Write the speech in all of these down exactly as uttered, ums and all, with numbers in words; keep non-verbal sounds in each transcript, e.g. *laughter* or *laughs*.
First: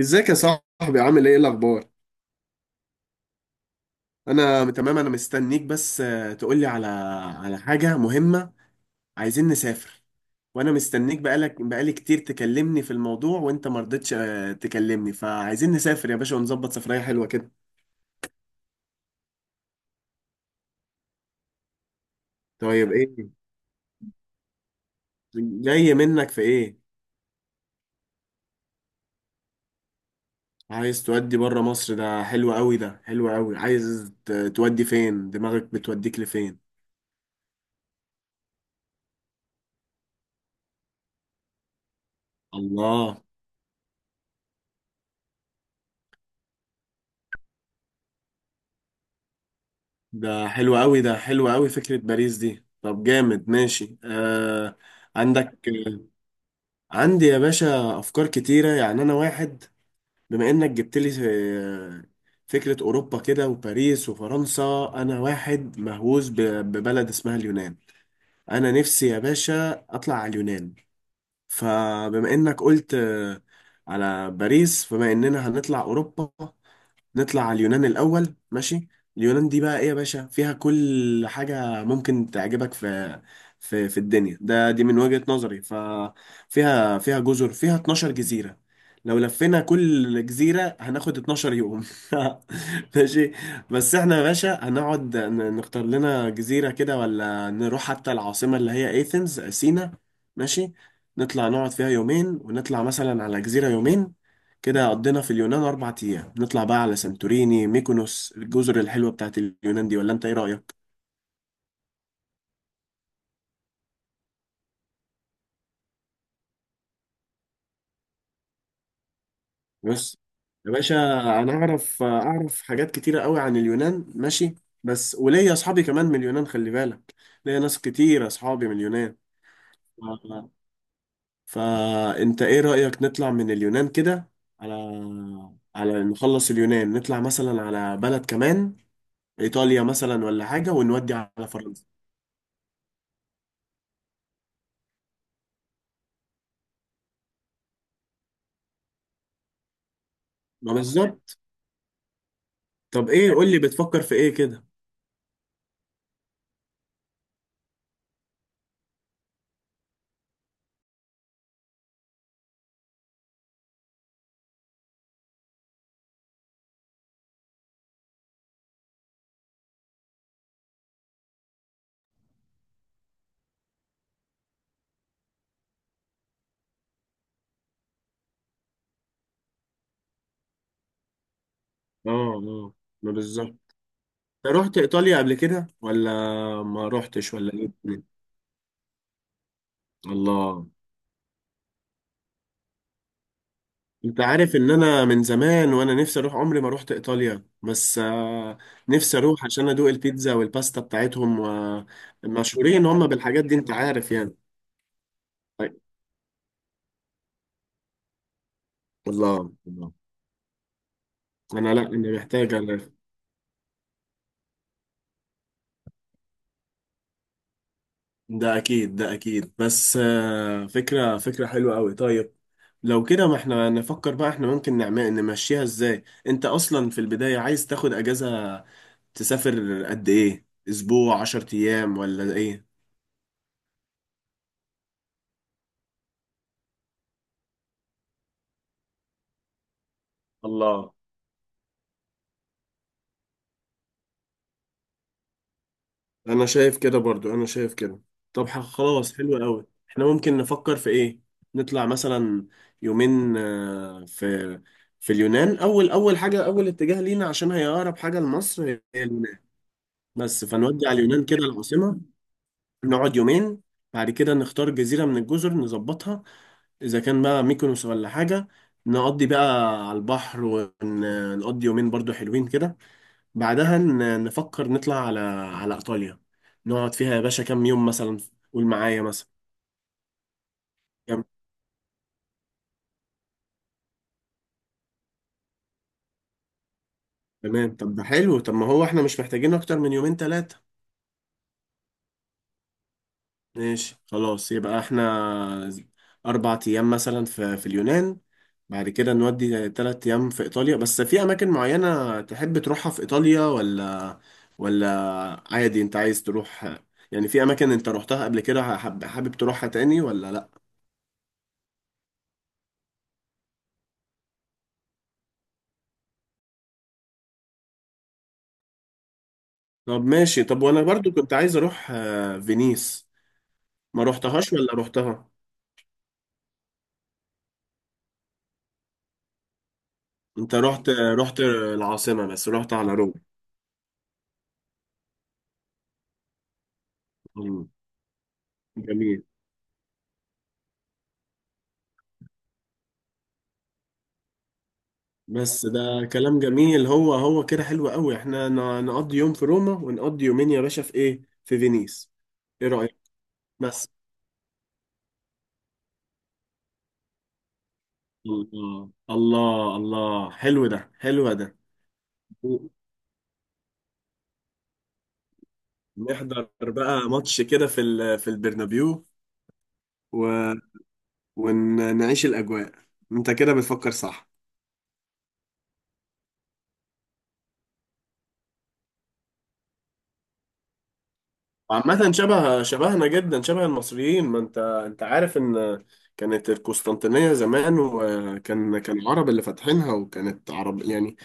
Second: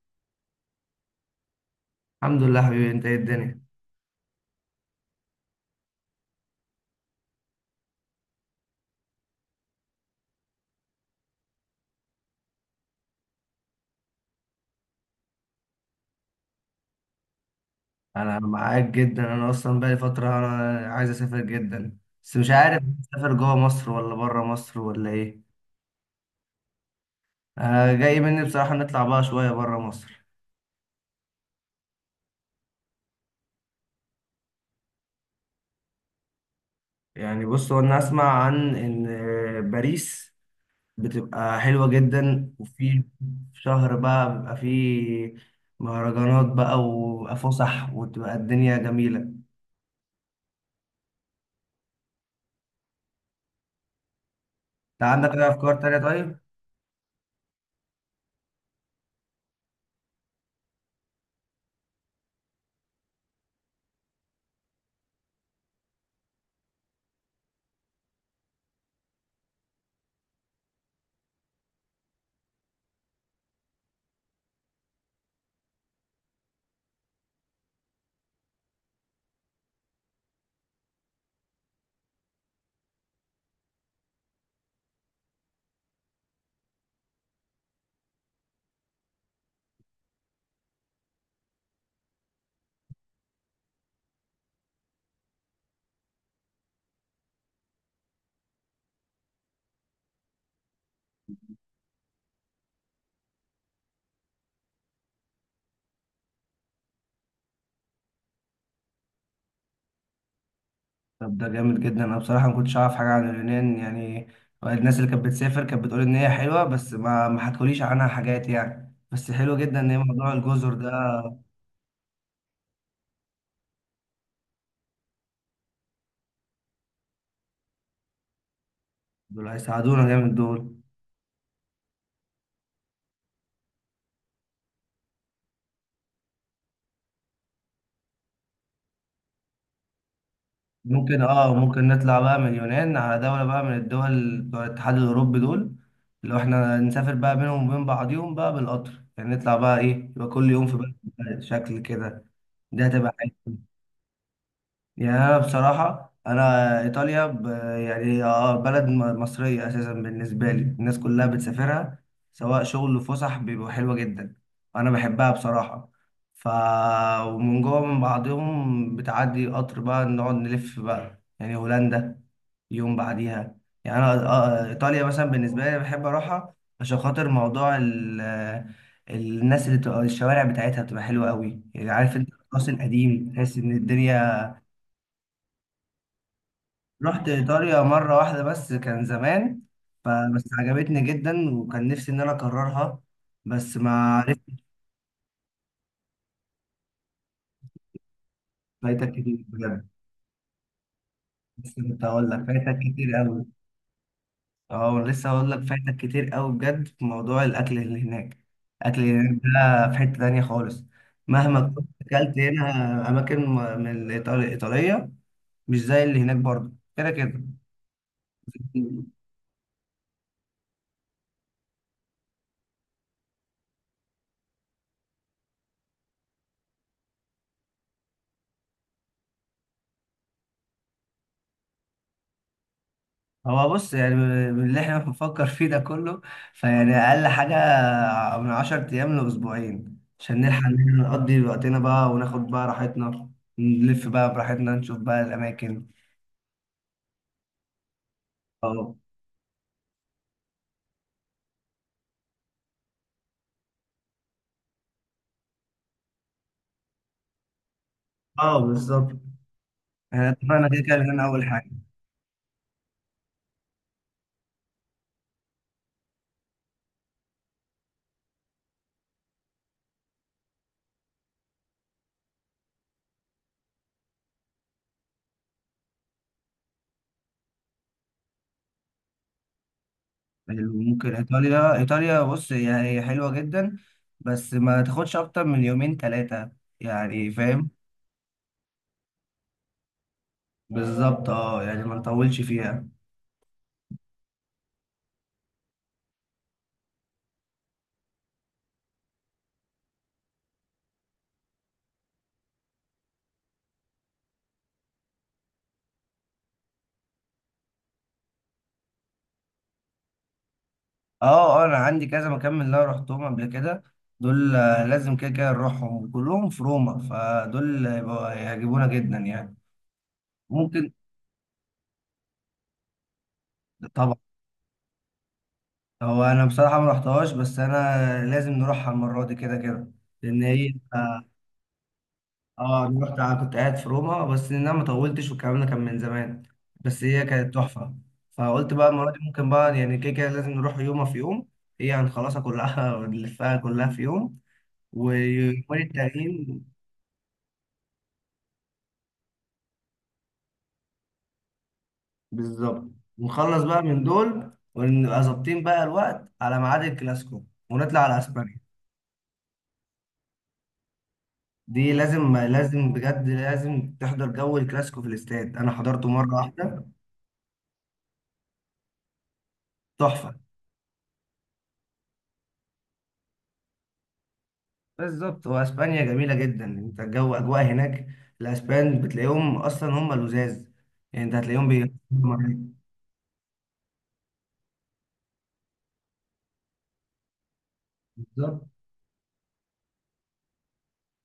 ازيك يا صاحبي، عامل ايه الاخبار؟ الحمد لله حبيبي، انت ايه الدنيا؟ انا تمام. انا مستنيك بس آه، تقولي على على حاجه مهمه. عايزين نسافر. وانا مستنيك بقالك بقالي كتير تكلمني في الموضوع وانت ما رضيتش، آه، تكلمني. فعايزين نسافر يا باشا، ونظبط سفريه حلوه كده. انا معاك جدا، انا اصلا بقالي فتره انا عايز اسافر جدا، بس مش عارف طيب ايه؟ اسافر جوه مصر ولا بره مصر ولا ايه. جاي منك في ايه؟ انا جاي مني بصراحه نطلع بقى شويه بره مصر. عايز تودي بره مصر. ده حلو قوي، ده حلو قوي. عايز ت- تودي فين؟ دماغك بتوديك لفين؟ يعني بص، هو انا اسمع عن ان باريس بتبقى حلوه جدا، وفي الله. شهر بقى بيبقى فيه مهرجانات بقى وفسح وتبقى الدنيا جميله. انت ده حلو قوي، ده حلو قوي. فكرة باريس دي طب جامد. ماشي. آه عندك اي عندك افكار تانية؟ طيب. عندي يا باشا أفكار كتيرة. يعني أنا واحد، بما إنك جبت لي آه، فكرة أوروبا كده وباريس وفرنسا، أنا واحد مهووس ب- ببلد اسمها اليونان. أنا نفسي يا باشا أطلع على اليونان. فبما إنك قلت آه، على باريس، فبما إننا هنطلع أوروبا، نطلع على اليونان الأول. ماشي. اليونان دي بقى إيه يا باشا؟ فيها كل حاجة ممكن تعجبك في في في الدنيا، ده دي من وجهة نظري. ففيها فيها جزر، فيها اتناشر جزيرة. لو لفينا كل جزيرة هناخد اتناشر يوم. *laughs* ماشي. بس احنا يا باشا هنقعد ن- نختار لنا جزيرة كده، ولا نروح حتى العاصمة اللي هي ايثنز سينا. ماشي. نطلع نقعد فيها يومين ونطلع مثلا على جزيرة يومين. كده قضينا في اليونان أربع أيام. نطلع بقى على سانتوريني، ميكونوس، الجزر الحلوة بتاعت اليونان دي. ولا أنت إيه رأيك؟ طب ده جامد جدا، انا بصراحه ما كنتش اعرف حاجه عن اليونان يعني. الناس اللي كانت بتسافر كانت بتقول ان هي حلوه بس ما ما حكوليش عنها حاجات يعني، بس حلو جدا ان هي بص موضوع يا الجزر ده. باشا، أنا أعرف أعرف حاجات كتيرة قوي عن اليونان. ماشي. بس وليا أصحابي كمان من اليونان، خلي بالك، ليا ناس كتير أصحابي من اليونان. دول ف- هيساعدونا جامد دول. فأنت إيه رأيك، نطلع من اليونان كده على على نخلص اليونان، نطلع مثلا على بلد كمان، إيطاليا مثلا ولا حاجة، ونودي ممكن على اه فرنسا. ممكن نطلع بقى من اليونان على دولة بقى من الدول بتوع الاتحاد الأوروبي دول. لو احنا نسافر بقى بينهم وبين بعضيهم بقى بالقطر يعني، نطلع بقى ايه، يبقى كل يوم ما في بالظبط. بلد شكل كده. ده طب هتبقى إيه؟ قول حلو. لي بتفكر في إيه كده؟ يا بصراحة أنا إيطاليا ب... يعني آه بلد م- مصرية أساسا بالنسبة لي، الناس كلها بتسافرها سواء شغل وفسح، بيبقوا حلوة جدا. أنا بحبها بصراحة. ف ومن جوه من بعضهم بتعدي قطر بقى نقعد نلف بقى يعني هولندا يوم بعديها. يعني أنا آه إيطاليا مثلا بالنسبة لي بحب أروحها عشان خاطر موضوع ال... الناس اللي بتبقى الشوارع بتاعتها بتبقى حلوة قوي، يعني اه عارف أنت الراس اه، ما القديم بالظبط. تحس إن الدنيا. انت رحت ايطاليا قبل كده ولا ما رحت رحتش ولا ايه؟ إيطاليا مرة واحدة بس كان زمان، فبس الله. عجبتني جدا وكان نفسي إن أنا أكررها، بس ما انت عرفت. عارف ان انا من زمان وانا نفسي اروح، عمري ما رحت ايطاليا، بس آه، فايتك نفسي كتير اروح عشان بجد. ادوق البيتزا والباستا بتاعتهم. لسه كنت هقول لك فايتك ومشهورين هم كتير أوي. بالحاجات دي انت عارف يعني. أه لسه هقول لك طيب. فايتك كتير أوي بجد في موضوع الأكل اللي هناك. الأكل اللي هناك الله ده الله. في حتة تانية خالص، مهما انا لا كنت انا أكلت محتاج. هنا أماكن م- من الإيطال- الإيطالية، مش زي اللي هناك برضه كده كده. ده اكيد، ده اكيد، بس آه، فكره، فكره حلوه قوي. طيب. لو كده ما احنا نفكر بقى، احنا ممكن نعمل نمشيها ازاي؟ انت اصلا في البدايه عايز تاخد اجازه تسافر قد ايه؟ اسبوع، عشر ايام، ولا ايه؟ هو بص يعني من اللي احنا بنفكر فيه ده كله، فيعني اقل حاجه من 10 ايام لاسبوعين، عشان نلحق مم. ان الله. احنا نقضي وقتنا بقى وناخد بقى راحتنا، نلف بقى براحتنا نشوف بقى الاماكن. انا شايف كده برضو، انا شايف كده. طب ح- اه، خلاص حلو قوي. احنا ممكن نفكر في ايه، نطلع مثلا يومين آه، في في اليونان. اول، اول حاجه، اول اتجاه لينا عشان هي اقرب حاجه اه، لمصر هي بالظبط، اليونان. احنا بس اتفقنا كده فنودي كده على اليونان هنا كده، اول حاجه. العاصمة. نقعد يومين. بعد كده نختار جزيرة من الجزر، نظبطها إذا كان بقى ميكونوس ولا حاجة. نقضي بقى على البحر ونقضي يومين برضو حلوين كده. بعدها ن- نفكر نطلع على على إيطاليا. نقعد فيها يا باشا كام يوم مثلا؟ قول معايا مثلا ممكن كام. ايطاليا ايطاليا بص، هي هي حلوه جدا، بس ما تاخدش اكتر من يومين ثلاثه، يعني فاهم. تمام، طب ده حلو. طب ما هو احنا مش محتاجين أكتر من يومين تلاتة. بالظبط اه يعني ما نطولش فيها. ماشي خلاص. يبقى احنا أربع أيام مثلا في في اليونان، بعد كده نودي تلات أيام في إيطاليا. بس في أماكن معينة تحب تروحها في إيطاليا، ولا ولا عادي؟ أنت عايز تروح، يعني في أماكن أنت روحتها قبل كده حب حابب تروحها تاني ولا لأ؟ اه اه انا عندي كذا مكان من اللي انا رحتهم قبل كده، دول آه، لازم كده كده نروحهم كلهم في روما، فدول هيبقوا- هيعجبونا جدا يعني. طب ماشي. طب وأنا ممكن. برضو كنت عايز أروح آه، فينيس. ما طبعا. روحتهاش ولا روحتها؟ هو انا بصراحة ما رحتهاش بس انا لازم نروحها المرة دي كده كده، لان أنت هي رحت اه رحت العاصمة بس، رحت آه، على انا روم. رحت، أنا كنت قاعد في روما بس ان انا ما طولتش والكلام ده كان من زمان، بس هي كانت مم. تحفة. فقلت بقى المرة دي جميل. ممكن بقى يعني كده كده لازم نروح يومها في يوم، هي هنخلصها كلها *laughs* ونلفها كلها في يوم بس ويومين ده كلام التانيين. جميل. هو هو كده حلو قوي. احنا ن- نقضي يوم في روما ونقضي يومين يا باشا في ايه، في فينيس. ايه بالظبط، رأيك؟ ونخلص بقى بس. من دول ونبقى ظابطين بقى الوقت على ميعاد الكلاسيكو، ونطلع على اسبانيا. الله الله الله. حلو ده، حلو ده. دي لازم لازم بجد لازم تحضر جو الكلاسيكو في الاستاد، انا حضرته مره نحضر واحده، بقى ماتش كده في ال- في البرنابيو، تحفه. و... ونعيش الأجواء. انت كده بتفكر صح. بالظبط، واسبانيا جميله جدا، انت الجو اجواء هناك، الاسبان بتلاقيهم اصلا هم لزاز، يعني انت هتلاقيهم بي. عامة، شبه شبهنا جدا، شبه المصريين. ما انت انت عارف ان كانت القسطنطينية زمان، بالظبط. وكان كان العرب اللي فاتحينها، وكانت عرب يعني.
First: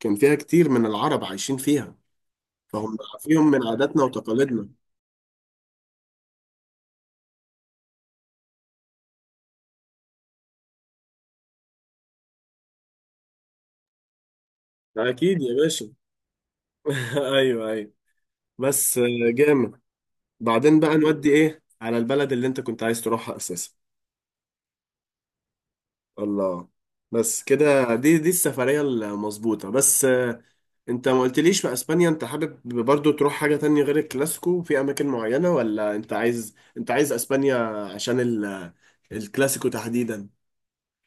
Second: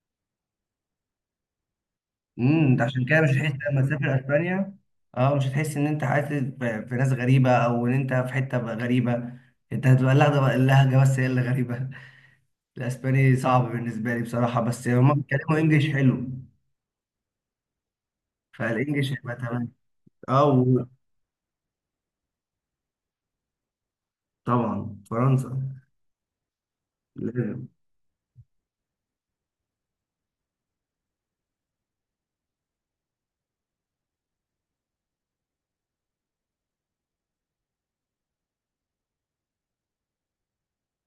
كان فيها كتير من العرب عايشين فيها، امم، انت فهم عشان كده مش فيهم هتحس من لما عاداتنا تسافر وتقاليدنا. اسبانيا، اه مش هتحس ان انت عايش في في ناس غريبه او ان انت في حته بقى غريبه، انت هتبقى لا ده بقى اللهجه بس هي اللي غريبه *laughs* الاسباني صعب بالنسبه لي بصراحه، بس ده هما اكيد يا بيتكلموا باشا. انجليش حلو، *laughs* ايوه ايوه. بس فالانجليش هيبقى تمام. جامد. اه بعدين و- بقى نودي ايه على البلد اللي انت كنت عايز تروحها اساسا؟ طبعا فرنسا. الله. بس لازم. كده، دي دي السفرية المظبوطة بس. انت ما قلتليش، في اسبانيا انت حابب برضو تروح حاجة تانية غير الكلاسيكو في اماكن معينة، ولا انت عايز انت عايز اسبانيا عشان ال... الكلاسيكو تحديدا؟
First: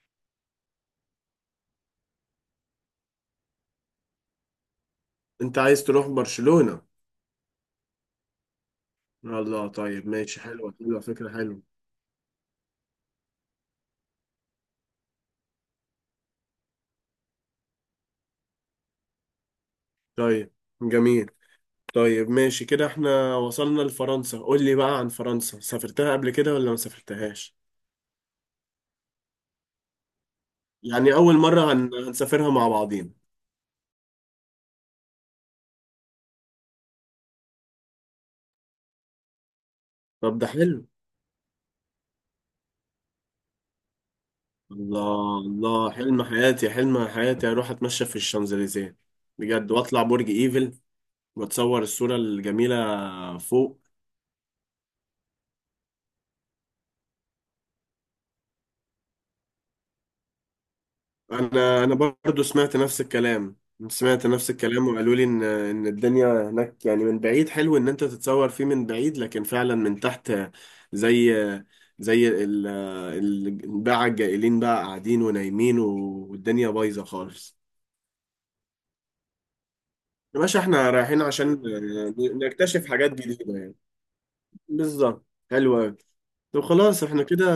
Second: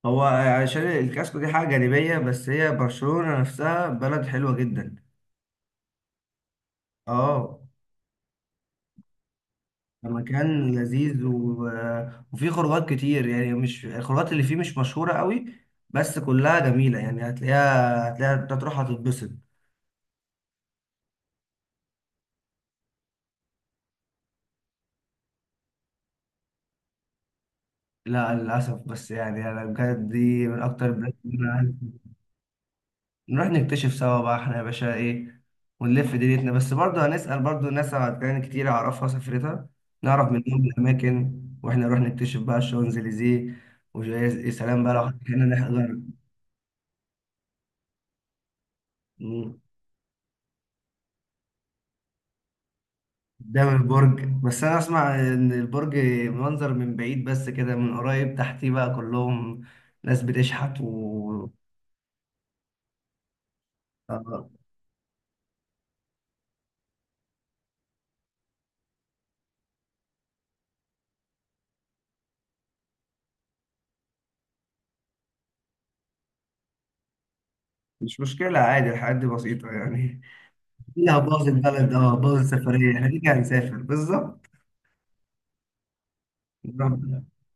هو عشان الكاسكو دي حاجه جانبيه، بس هي برشلونه نفسها بلد حلوه جدا. انت عايز تروح برشلونة؟ اه. الله طيب ماشي، حلوة، مكان حلوة، لذيذ فكرة حلوة. و... وفيه خروجات كتير، يعني مش الخروجات اللي فيه مش مشهورة قوي بس كلها جميلة يعني، هتلاقيها هتلاقيها انت تروح هتتبسط. طيب جميل. طيب ماشي كده، احنا وصلنا لفرنسا. قول لي بقى عن فرنسا، سافرتها قبل كده ولا ما سافرتهاش؟ لا للأسف، بس يعني أنا بجد دي من أكتر يعني البلاد اللي اول أنا مرة هن... عايز- هنسافرها مع بعضين. نروح نكتشف سوا بقى إحنا يا باشا إيه، ونلف دنيتنا، بس برضه هنسأل برضه ناس على كان كتير أعرفها سافرتها، نعرف طب ده منهم حلو. الأماكن وإحنا نروح نكتشف بقى الشانزليزيه. ويا سلام بقى لو الله هنا الله. نحضر حلم حياتي، حلم حياتي، اروح اتمشى في الشانزليزيه بجد، واطلع برج ايفل واتصور الصوره الجميله قدام فوق. البرج، بس انا اسمع ان البرج منظر من بعيد بس كده، من قريب تحتيه بقى كلهم ناس بتشحت و انا انا برضو سمعت نفس الكلام، سمعت آه، نفس الكلام، وقالوا لي ان ان الدنيا هناك يعني من بعيد حلو ان انت تتصور فيه من بعيد، لكن فعلا من تحت، زي زي ال- الباعة الجائلين بقى قاعدين ونايمين والدنيا بايظه خالص. مش مشكلة عادي الحاجات دي بسيطة يعني. يا باشا احنا لا رايحين باظ عشان البلد اه باظ نكتشف السفرية احنا حاجات كده كده جديده هنسافر يعني. بالظبط. بالظبط، حلو قوي. طب بالظبط. خلاص، احنا كده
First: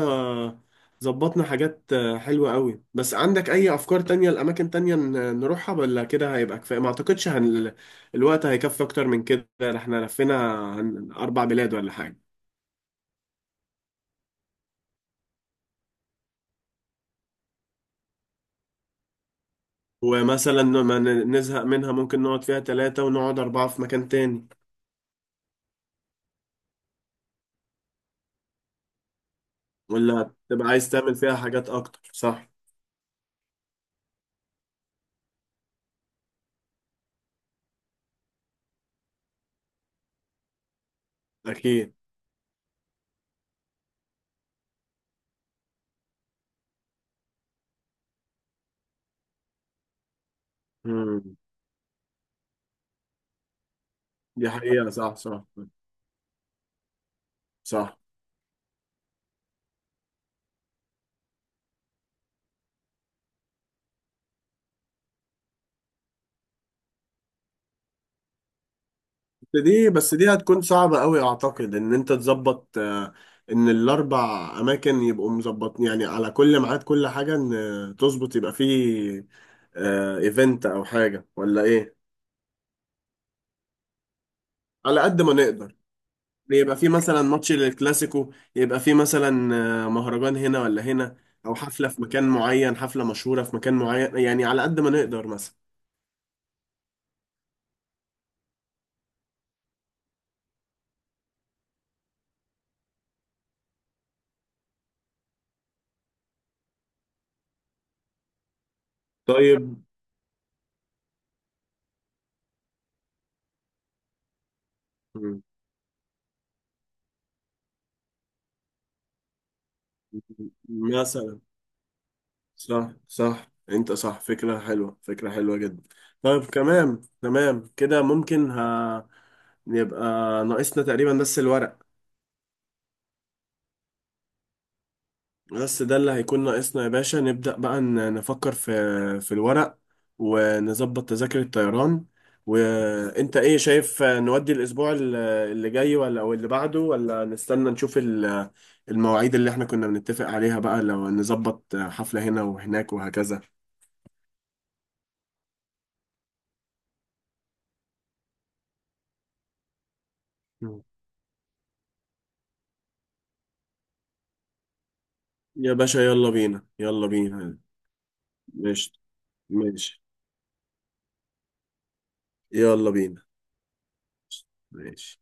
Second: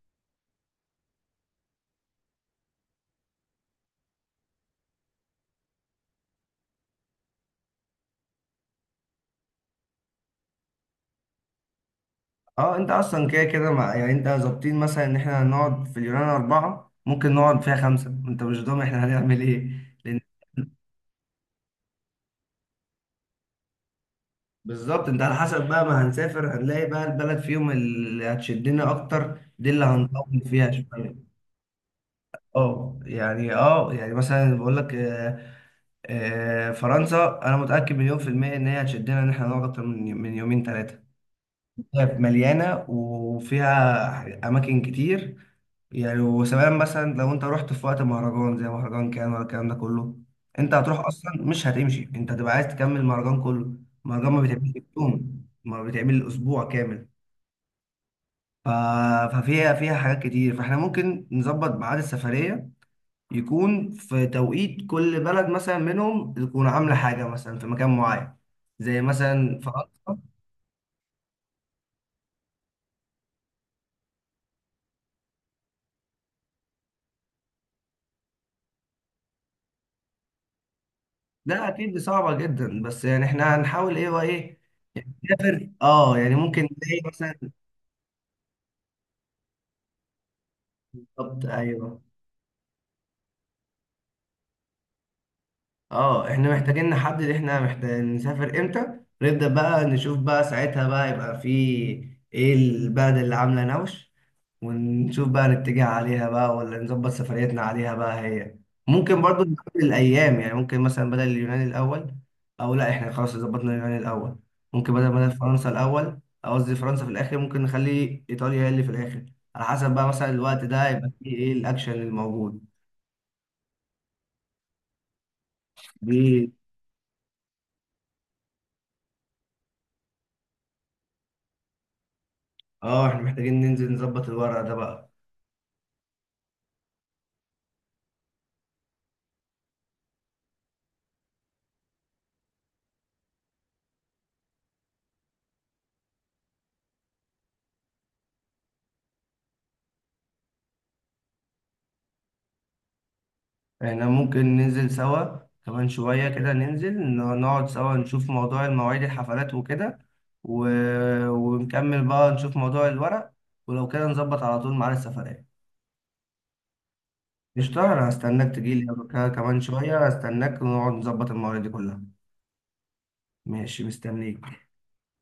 ظبطنا حاجات حلوة قوي. بس عندك اي افكار تانية لاماكن تانية ن- نروحها، ولا كده هيبقى كفاية؟ ما اعتقدش هن... الوقت هيكفي اكتر من كده، احنا لفينا عن اربع بلاد ولا حاجة. اه انت اصلا كده كده مع يعني انت ظابطين مثلا ان احنا هنقعد في اليونان اربعة، ممكن نقعد فيها خمسة، انت مش ضامن احنا هنعمل ايه، لان ومثلا ما ن- نزهق منها، ممكن نقعد فيها ثلاثة ونقعد اربعة في مكان تاني، بالظبط، انت على حسب بقى ما هنسافر هنلاقي بقى البلد فيهم اللي هتشدنا اكتر دي اللي ولا هنطول تبقى فيها عايز شويه. تعمل فيها حاجات اكتر، صح؟ اه يعني اه يعني مثلا بقول لك آه، آه، فرنسا انا متاكد مليون في الميه ان هي هتشدنا ان احنا نقعد اكتر من من يومين ثلاثه، اكيد. هي مليانه وفيها اماكن كتير. يعني وسواء مثلا لو انت رحت في وقت مهرجان زي مهرجان كان ولا الكلام ده كله، انت هتروح اصلا مم. مش هتمشي، انت هتبقى عايز تكمل المهرجان كله. المهرجان ما دي بيتعملش في حقيقة، صح، صح، يوم، ما بيتعمل اسبوع كامل. صح. ف- ففيها فيها حاجات كتير، فاحنا ممكن نظبط ميعاد السفرية يكون في توقيت كل بلد مثلا منهم تكون عاملة حاجة مثلا في مكان معين، زي مثلا فرنسا. دي، بس دي هتكون صعبة قوي، اعتقد ان انت تظبط آه، ان الاربع اماكن يبقوا مظبط يعني على كل ميعاد، كل حاجة، ان آه، تظبط يبقى فيه ايفنت او حاجة ولا ده ايه. أكيد صعبة جدا، بس يعني احنا هنحاول ايه وايه، على قد ما نسافر نقدر، اه يعني ممكن يبقى فيه زي مثلا مثلا. ماتش للكلاسيكو، يبقى فيه مثلا آه، مهرجان هنا ولا هنا، بالظبط او حفلة ايوه. في مكان معين، حفلة مشهورة في مكان معين، يعني على قد ما نقدر مثلا. اه احنا محتاجين نحدد، احنا محتاجين نسافر امتى، نبدأ بقى نشوف بقى ساعتها بقى يبقى في ايه البلد اللي عاملة نوش، ونشوف بقى نتجه عليها بقى ولا نظبط سفريتنا عليها بقى هي. ممكن برضو طيب. نقابل الايام، يعني ممكن مثلا بدل اليونان الاول، او لا احنا خلاص ظبطنا اليونان الاول، ممكن بدل بدل مم. فرنسا الاول، او قصدي فرنسا في الاخر، ممكن نخلي ايطاليا هي اللي في الاخر، على حسب بقى مثلا الوقت ده يبقى فيه مثلا. ايه الاكشن الموجود صح صح. انت صح، فكرة حلوة، فكرة حلوة جدا. طيب دي. تمام تمام كده، ممكن، ها، يبقى ناقصنا تقريبا بس الورق. اه احنا محتاجين ننزل نظبط الورق ده بقى. بس ده اللي هيكون ناقصنا يا باشا. نبدأ بقى ن- نفكر في في الورق، ونظبط تذاكر الطيران. وانت ايه شايف، نودي الاسبوع ال- اللي جاي، ولا او اللي بعده، ولا نستنى نشوف ال- المواعيد اللي احنا كنا بنتفق عليها بقى، لو نظبط حفلة هنا وهناك وهكذا؟ احنا ممكن ننزل سوا كمان شوية كده، ننزل ن- نقعد سوا نشوف موضوع المواعيد الحفلات وكده و... ونكمل بقى نشوف موضوع الورق، ولو كده نظبط على طول ميعاد السفرية. يا باشا يلا بينا، يلا بينا. قشطة، أنا هستناك تجيلي ماشي. ك- كمان ماشي. شوية، هستناك ونقعد نظبط المواعيد دي كلها. يلا بينا. ماشي مستنيك. ماشي.